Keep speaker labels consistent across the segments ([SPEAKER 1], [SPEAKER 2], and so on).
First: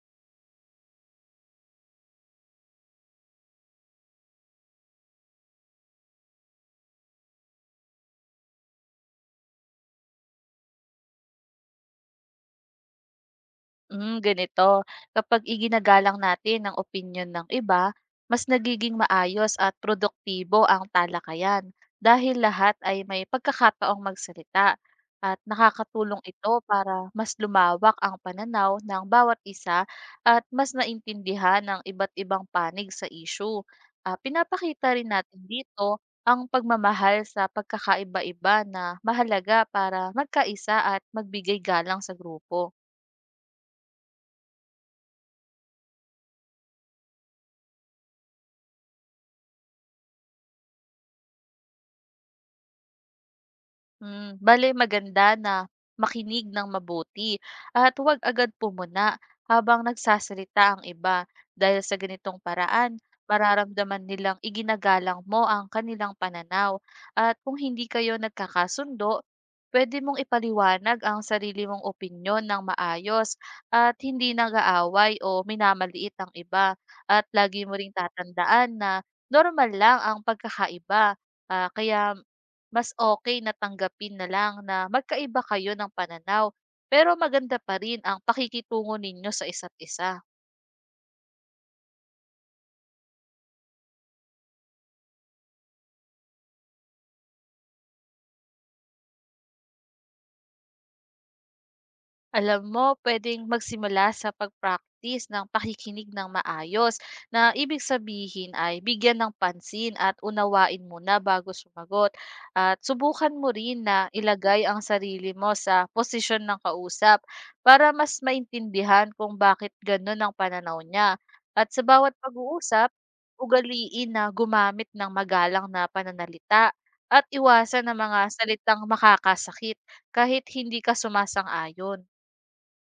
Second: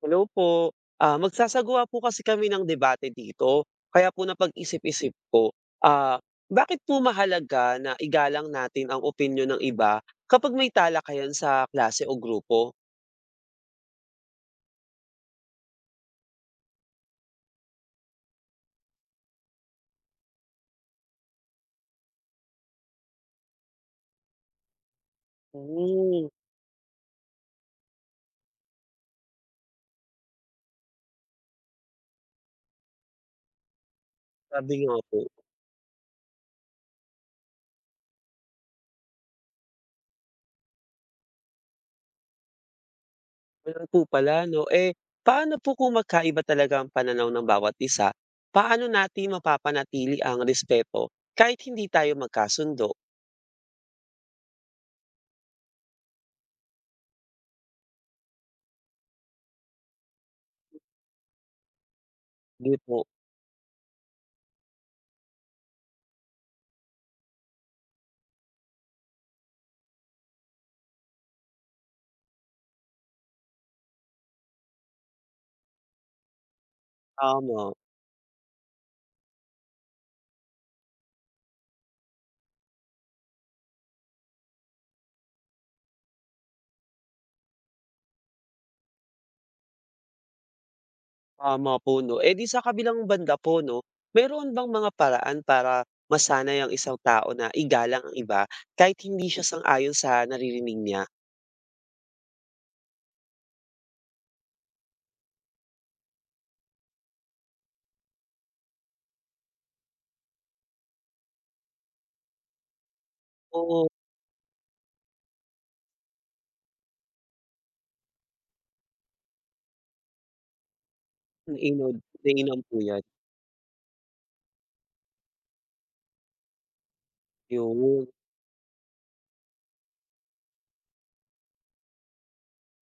[SPEAKER 1] Hello po. Magsasagawa po kasi kami ng debate dito. Kaya po napag-isip-isip ko, ah, bakit po mahalaga na igalang natin ang opinyon ng iba kapag may talakayan sa klase o grupo?
[SPEAKER 2] Hmm, ganito. Kapag iginagalang natin ang opinion ng iba, mas nagiging maayos at produktibo ang talakayan dahil lahat ay may pagkakataong magsalita at nakakatulong
[SPEAKER 1] Hmm,
[SPEAKER 2] ito para mas lumawak ang pananaw ng bawat isa at mas naintindihan ng iba't ibang panig sa issue.
[SPEAKER 1] Sabi
[SPEAKER 2] Pinapakita
[SPEAKER 1] nga
[SPEAKER 2] rin
[SPEAKER 1] po.
[SPEAKER 2] natin dito ang pagmamahal sa pagkakaiba-iba na mahalaga para magkaisa at magbigay galang sa grupo.
[SPEAKER 1] Ganun po pala, no? Eh, paano po kung magkaiba talaga ang pananaw ng bawat isa? Paano natin mapapanatili ang respeto kahit hindi tayo magkasundo?
[SPEAKER 2] Hmm, bale maganda na makinig ng mabuti at huwag agad pumuna habang nagsasalita ang iba, dahil sa ganitong
[SPEAKER 1] Di
[SPEAKER 2] paraan,
[SPEAKER 1] po.
[SPEAKER 2] mararamdaman nilang iginagalang mo ang kanilang pananaw. At kung hindi kayo nagkakasundo, pwede mong ipaliwanag ang sarili mong opinyon ng maayos at hindi nag-aaway o minamaliit ang iba, at lagi
[SPEAKER 1] Tama.
[SPEAKER 2] mo ring tatandaan na normal lang ang pagkakaiba. Kaya mas okay na tanggapin na lang na magkaiba kayo ng pananaw, pero maganda pa rin ang pakikitungo ninyo sa isa't isa.
[SPEAKER 1] Tama po 'no. Eh, di sa kabilang banda po 'no, meron bang mga paraan para masanay ang isang tao na igalang ang iba kahit hindi siya sang-ayon sa naririnig niya?
[SPEAKER 2] Alam mo, pwedeng magsimula sa pag-practice ng pakikinig ng maayos, na ibig sabihin ay bigyan ng pansin at unawain mo na bago sumagot. At subukan mo rin
[SPEAKER 1] Oo,
[SPEAKER 2] na ilagay ang sarili mo sa posisyon ng kausap para mas maintindihan kung bakit ganun ang pananaw niya. At sa
[SPEAKER 1] nainom
[SPEAKER 2] bawat
[SPEAKER 1] nainom po
[SPEAKER 2] pag-uusap,
[SPEAKER 1] 'yan,
[SPEAKER 2] ugaliin na gumamit ng magalang na pananalita at iwasan ng
[SPEAKER 1] yun.
[SPEAKER 2] mga salitang makakasakit kahit hindi ka sumasang-ayon.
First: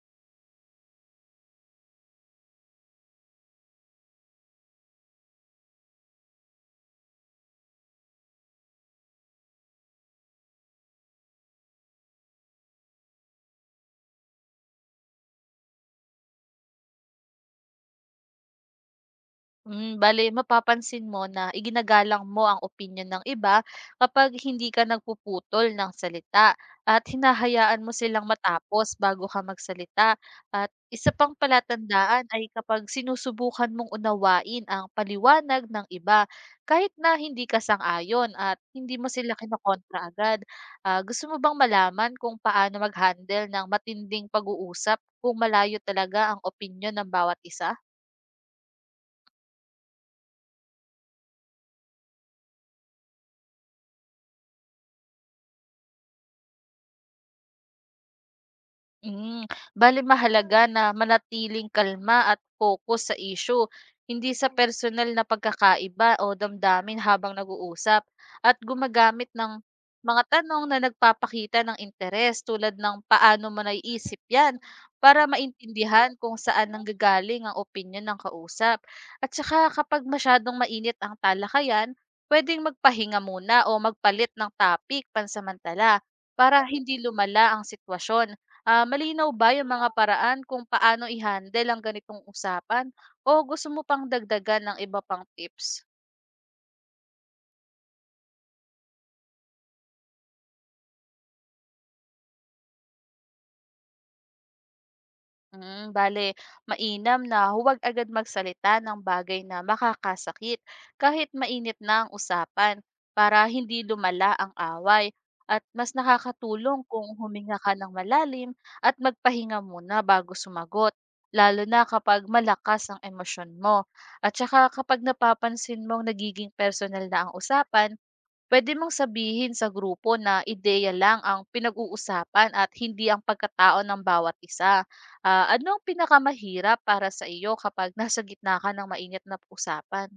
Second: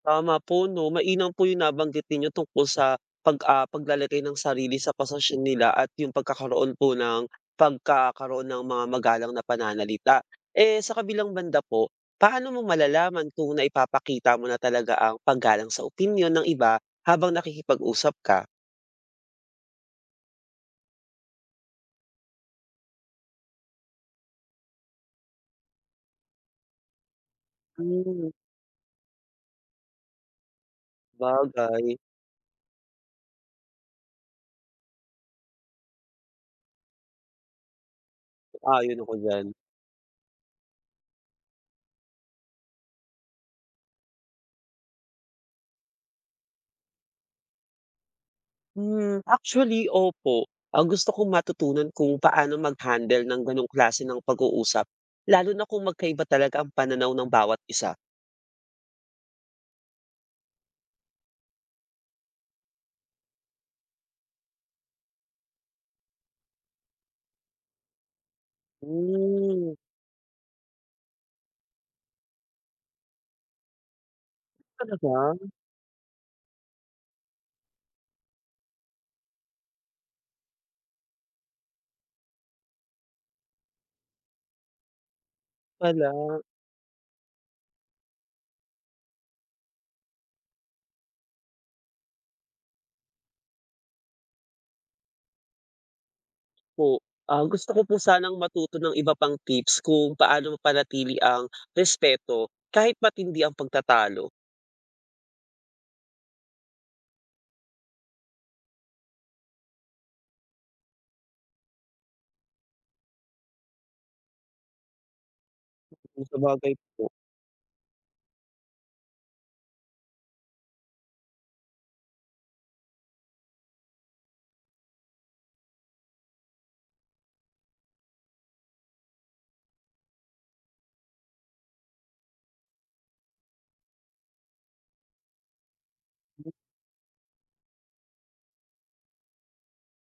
[SPEAKER 1] Tama po 'no, mainam po yung nabanggit ninyo tungkol sa paglalagay ng sarili sa posisyon nila at yung pagkakaroon ng mga magalang na pananalita. Eh, sa kabilang banda po, paano mo malalaman kung naipapakita mo na talaga ang paggalang sa opinyon ng iba habang nakikipag-usap ka?
[SPEAKER 2] Hmm, bale mapapansin mo na iginagalang mo ang opinyon ng iba kapag hindi ka nagpuputol ng salita at hinahayaan mo silang
[SPEAKER 1] Hmm,
[SPEAKER 2] matapos bago ka magsalita. At isa pang
[SPEAKER 1] Sabagay,
[SPEAKER 2] palatandaan ay kapag sinusubukan mong unawain ang paliwanag ng iba kahit na hindi ka sang-ayon at hindi
[SPEAKER 1] ayon
[SPEAKER 2] mo
[SPEAKER 1] ako
[SPEAKER 2] sila
[SPEAKER 1] diyan.
[SPEAKER 2] kinokontra agad. Gusto mo bang malaman kung paano mag-handle ng matinding pag-uusap kung malayo talaga ang opinyon ng bawat isa?
[SPEAKER 1] Actually opo. Ang gusto kong matutunan kung paano mag-handle ng gano'ng klase ng pag-uusap, lalo na kung magkaiba talaga ang pananaw ng bawat isa.
[SPEAKER 2] Hmm, bale mahalaga na manatiling kalma at focus sa issue, hindi sa personal na pagkakaiba o damdamin habang nag-uusap, at gumagamit ng
[SPEAKER 1] Hmm,
[SPEAKER 2] mga tanong na nagpapakita ng interes tulad ng paano mo naiisip yan, para
[SPEAKER 1] Talaga?
[SPEAKER 2] maintindihan kung saan nanggagaling ang opinyon ng kausap. At saka kapag masyadong mainit ang talakayan, pwedeng magpahinga muna o magpalit ng topic pansamantala
[SPEAKER 1] Wala
[SPEAKER 2] para hindi lumala ang sitwasyon. Malinaw ba yung mga paraan kung paano i-handle ang ganitong usapan o gusto mo pang dagdagan ng iba pang tips?
[SPEAKER 1] po. Gusto ko po sanang matuto ng iba pang tips kung paano mapanatili ang respeto kahit matindi ang pagtatalo.
[SPEAKER 2] Mm, bale, mainam na huwag agad magsalita ng bagay na makakasakit kahit mainit na ang usapan para hindi lumala ang away, at mas
[SPEAKER 1] Sabagay
[SPEAKER 2] nakakatulong
[SPEAKER 1] po.
[SPEAKER 2] kung huminga ka ng malalim at magpahinga muna bago sumagot, lalo na kapag malakas ang emosyon mo. At saka kapag napapansin mong nagiging personal na ang usapan, puwede mong sabihin sa grupo na ideya lang ang pinag-uusapan at hindi ang pagkatao ng bawat isa. Ano ang pinakamahirap para sa iyo kapag nasa gitna ka ng mainit na usapan?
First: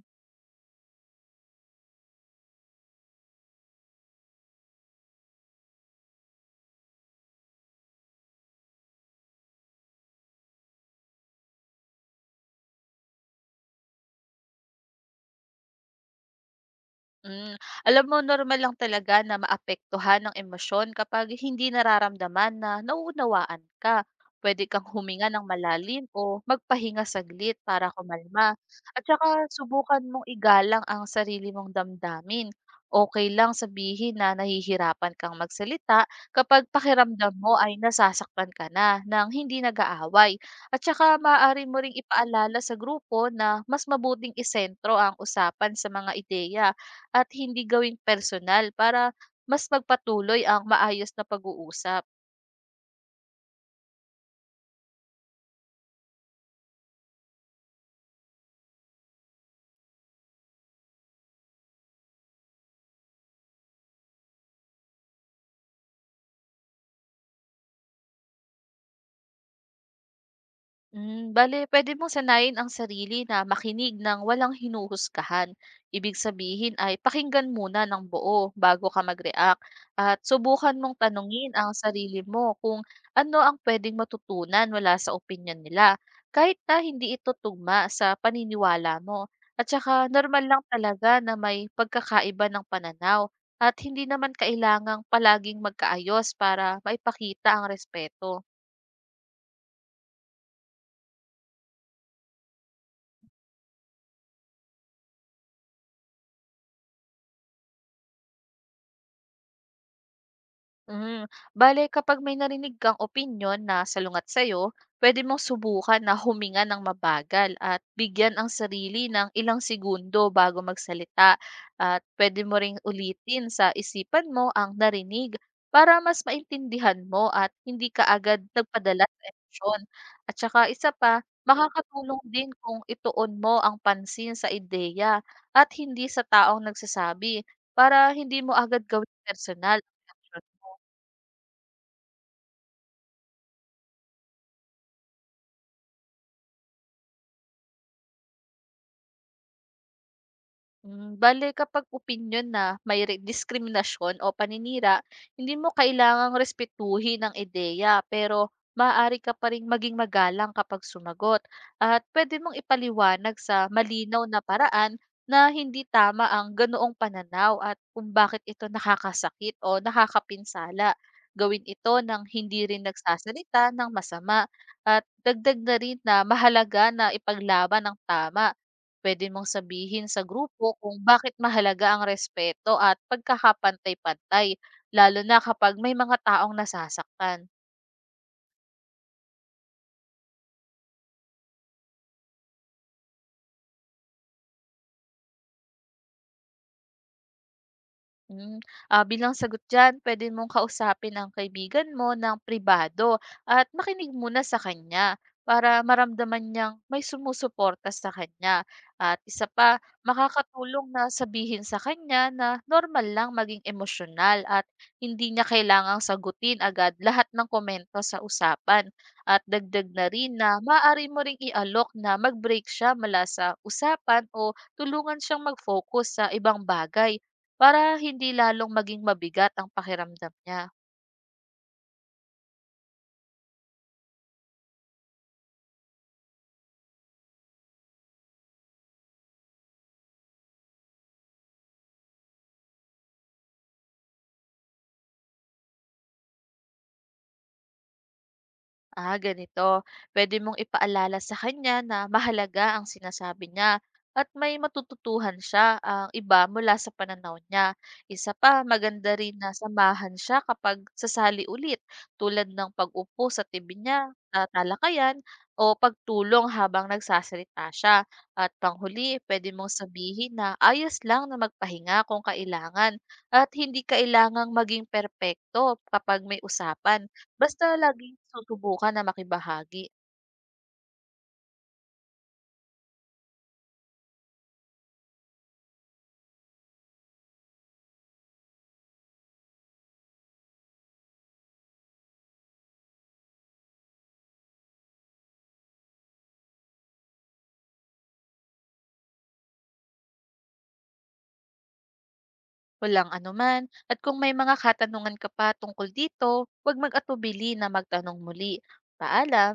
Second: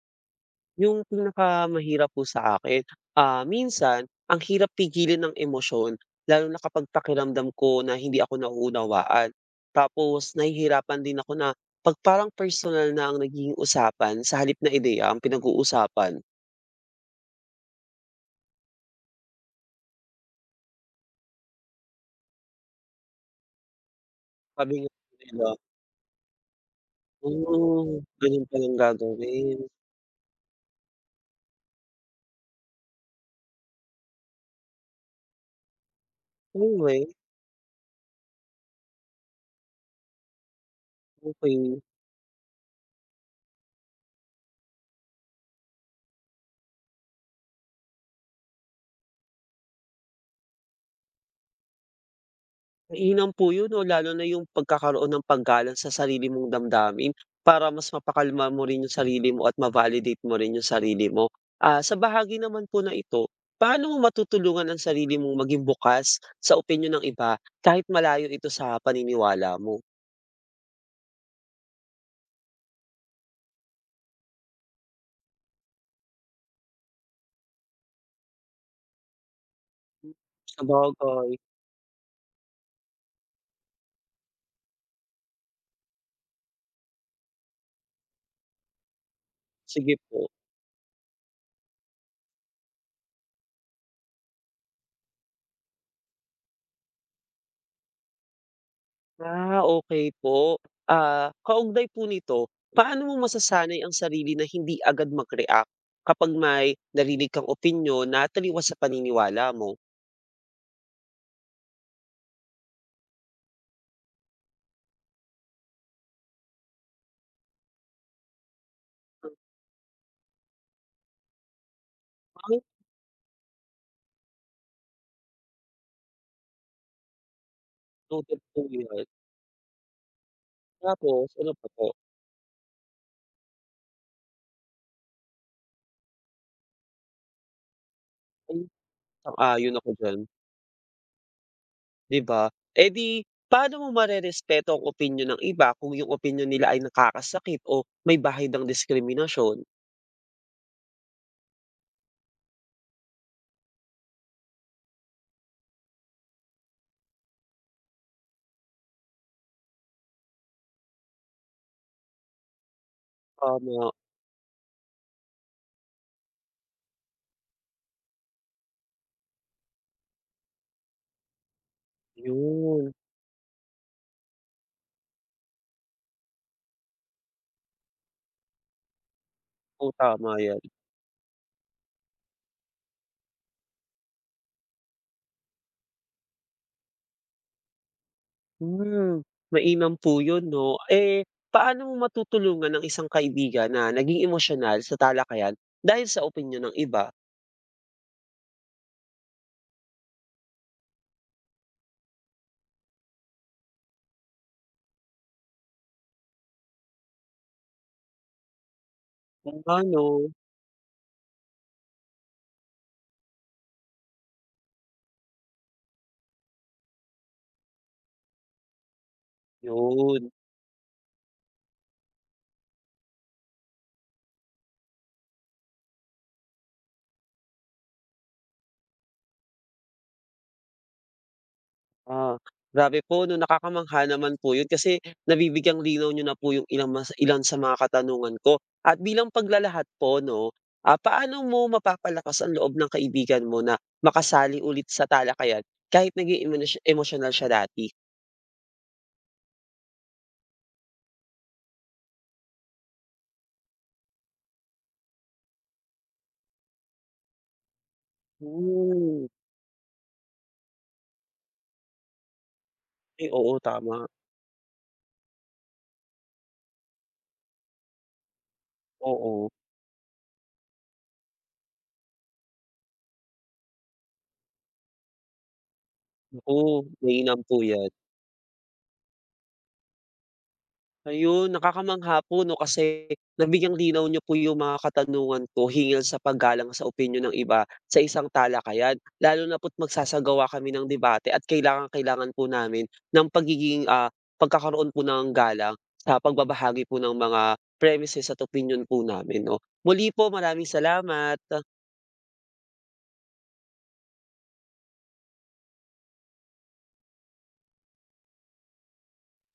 [SPEAKER 1] Yung pinakamahirap po sa akin, minsan ang hirap pigilin ng emosyon lalo na kapag pakiramdam ko na hindi ako nauunawaan. Tapos nahihirapan din ako na 'pag parang personal na ang naging usapan sa halip na ideya ang pinag-uusapan.
[SPEAKER 2] Hmm, alam mo, normal lang talaga na maapektuhan ng emosyon kapag hindi nararamdaman na nauunawaan ka. Pwede
[SPEAKER 1] Sabi
[SPEAKER 2] kang
[SPEAKER 1] nga
[SPEAKER 2] huminga ng
[SPEAKER 1] nila,
[SPEAKER 2] malalim o magpahinga saglit para
[SPEAKER 1] oo, ganun
[SPEAKER 2] kumalma.
[SPEAKER 1] palang
[SPEAKER 2] At saka
[SPEAKER 1] gagawin."
[SPEAKER 2] subukan mong igalang ang sarili mong damdamin. Okay lang sabihin na nahihirapan kang magsalita kapag
[SPEAKER 1] Anyway,
[SPEAKER 2] pakiramdam mo ay nasasaktan ka na nang hindi nag-aaway. At saka maaari mo
[SPEAKER 1] okey.
[SPEAKER 2] ring ipaalala sa grupo na mas mabuting isentro ang usapan sa mga ideya at hindi gawing personal, para mas magpatuloy ang maayos na pag-uusap.
[SPEAKER 1] Mainam po yun 'no, lalo na yung pagkakaroon ng paggalang sa sarili mong damdamin para mas mapakalma mo rin yung sarili mo at ma-validate mo rin yung sarili mo. Sa bahagi naman po na ito, paano mo matutulungan ang sarili mong maging bukas sa opinyon ng iba kahit malayo ito sa paniniwala mo?
[SPEAKER 2] Hmm, bale puwede mong sanayin ang sarili na makinig ng walang hinuhusgahan. Ibig sabihin ay pakinggan muna ng buo bago ka mag-react at subukan mong
[SPEAKER 1] Sabagay,
[SPEAKER 2] tanungin ang sarili mo kung ano ang puwedeng matutunan mula sa opinion nila kahit na hindi ito tugma sa paniniwala mo. At
[SPEAKER 1] sige
[SPEAKER 2] saka
[SPEAKER 1] po.
[SPEAKER 2] normal lang talaga na may pagkakaiba ng pananaw at hindi naman kailangang palaging magkaayos para maipakita ang respeto.
[SPEAKER 1] Okay po. Kaugnay po nito, paano mo masasanay ang sarili na hindi agad mag-react kapag may narinig kang opinyon na taliwas sa paniniwala mo?
[SPEAKER 2] Hmm, bale kapag may narinig kang opinyon na salungat sa'yo, pwede mong subukan na huminga ng mabagal at bigyan ang sarili ng ilang segundo bago magsalita. At pwede mo
[SPEAKER 1] Ang
[SPEAKER 2] ring ulitin sa isipan mo ang narinig para mas maintindihan mo at hindi ka
[SPEAKER 1] Noted
[SPEAKER 2] agad
[SPEAKER 1] po
[SPEAKER 2] nagpadala
[SPEAKER 1] yan.
[SPEAKER 2] sa emosyon. At saka isa pa,
[SPEAKER 1] Tapos ano pa po,
[SPEAKER 2] makakatulong din kung ituon mo ang pansin sa ideya at hindi sa taong nagsasabi, para hindi mo
[SPEAKER 1] hmm,
[SPEAKER 2] agad gawin
[SPEAKER 1] sang-ayon
[SPEAKER 2] personal
[SPEAKER 1] ako
[SPEAKER 2] ang
[SPEAKER 1] diyan,
[SPEAKER 2] reaksyon.
[SPEAKER 1] 'di ba? Eh, di paano mo marerespeto ang opinyon ng iba kung yung opinyon nila ay nakakasakit o may bahid ng diskriminasyon?
[SPEAKER 2] Hmm, bale kapag opinyon na may re diskriminasyon o paninira, hindi mo kailangang respetuhin ang ideya, pero maaari ka pa ring maging magalang kapag sumagot at pwede mong ipaliwanag sa
[SPEAKER 1] Tama,
[SPEAKER 2] malinaw na paraan na hindi tama ang ganoong pananaw at kung bakit ito nakakasakit o nakakapinsala. Gawin ito ng hindi rin
[SPEAKER 1] yun.
[SPEAKER 2] nagsasalita ng masama, at dagdag na rin na mahalaga na ipaglaban ang tama. Puwede mong
[SPEAKER 1] Oo,
[SPEAKER 2] sabihin sa
[SPEAKER 1] tama
[SPEAKER 2] grupo
[SPEAKER 1] yan.
[SPEAKER 2] kung bakit mahalaga ang respeto at pagkakapantay-pantay, lalo na kapag may mga taong nasasaktan.
[SPEAKER 1] Hmm, Mainam po yun 'no. Eh, paano mo matutulungan ng isang kaibigan na naging emosyonal sa talakayan dahil sa opinyon ng iba?
[SPEAKER 2] Hmm, bilang sagot diyan, pwede mong kausapin ang kaibigan mo ng pribado at makinig muna sa kanya para maramdaman niyang may sumusuporta sa kanya. At isa
[SPEAKER 1] Kung
[SPEAKER 2] pa,
[SPEAKER 1] pa'no,
[SPEAKER 2] makakatulong na sabihin sa kanya na normal lang maging emosyonal at hindi niya kailangang sagutin agad lahat ng komento sa usapan. At dagdag na
[SPEAKER 1] yun.
[SPEAKER 2] rin na maaari mo ring ialok na mag-break siya mula sa usapan o tulungan siyang mag-focus sa ibang bagay, para hindi lalong maging mabigat ang pakiramdam niya.
[SPEAKER 1] Ah, Grabe po 'no, nakakamangha naman po yun kasi nabibigyang linaw niyo na po yung ilan sa mga katanungan ko. At bilang paglalahat po 'no, paano mo mapapalakas ang loob ng kaibigan mo na makasali ulit sa talakayan kahit naging emosyonal siya dati?
[SPEAKER 2] Ganito. Pwede mong ipaalala sa kanya na mahalaga ang sinasabi niya at may matututuhan siya ang iba mula sa pananaw niya. Isa pa, maganda
[SPEAKER 1] Hmm,
[SPEAKER 2] rin na samahan siya kapag sasali ulit, tulad ng
[SPEAKER 1] ay
[SPEAKER 2] pag-upo sa
[SPEAKER 1] oo,
[SPEAKER 2] tibi
[SPEAKER 1] tama.
[SPEAKER 2] niya, sa talakayan, o pagtulong habang nagsasalita siya. At panghuli, pwede
[SPEAKER 1] Oo,
[SPEAKER 2] mong sabihin na ayos lang na magpahinga kung kailangan at hindi kailangang maging perpekto kapag may
[SPEAKER 1] oo,
[SPEAKER 2] usapan.
[SPEAKER 1] mainam po
[SPEAKER 2] Basta
[SPEAKER 1] yan.
[SPEAKER 2] laging susubukan na makibahagi.
[SPEAKER 1] Ayun, nakakamangha po 'no, kasi nabigyang linaw niyo po yung mga katanungan ko hinggil sa paggalang sa opinyon ng iba sa isang talakayan. Lalo na po't magsasagawa kami ng debate at kailangang-kailangan po namin ng pagkakaroon po ng galang sa pagbabahagi po ng mga premises at opinyon po namin 'no. Muli po, maraming salamat.
[SPEAKER 2] Walang anuman, at kung may mga katanungan ka pa tungkol dito, huwag mag-atubili na magtanong muli. Paalam!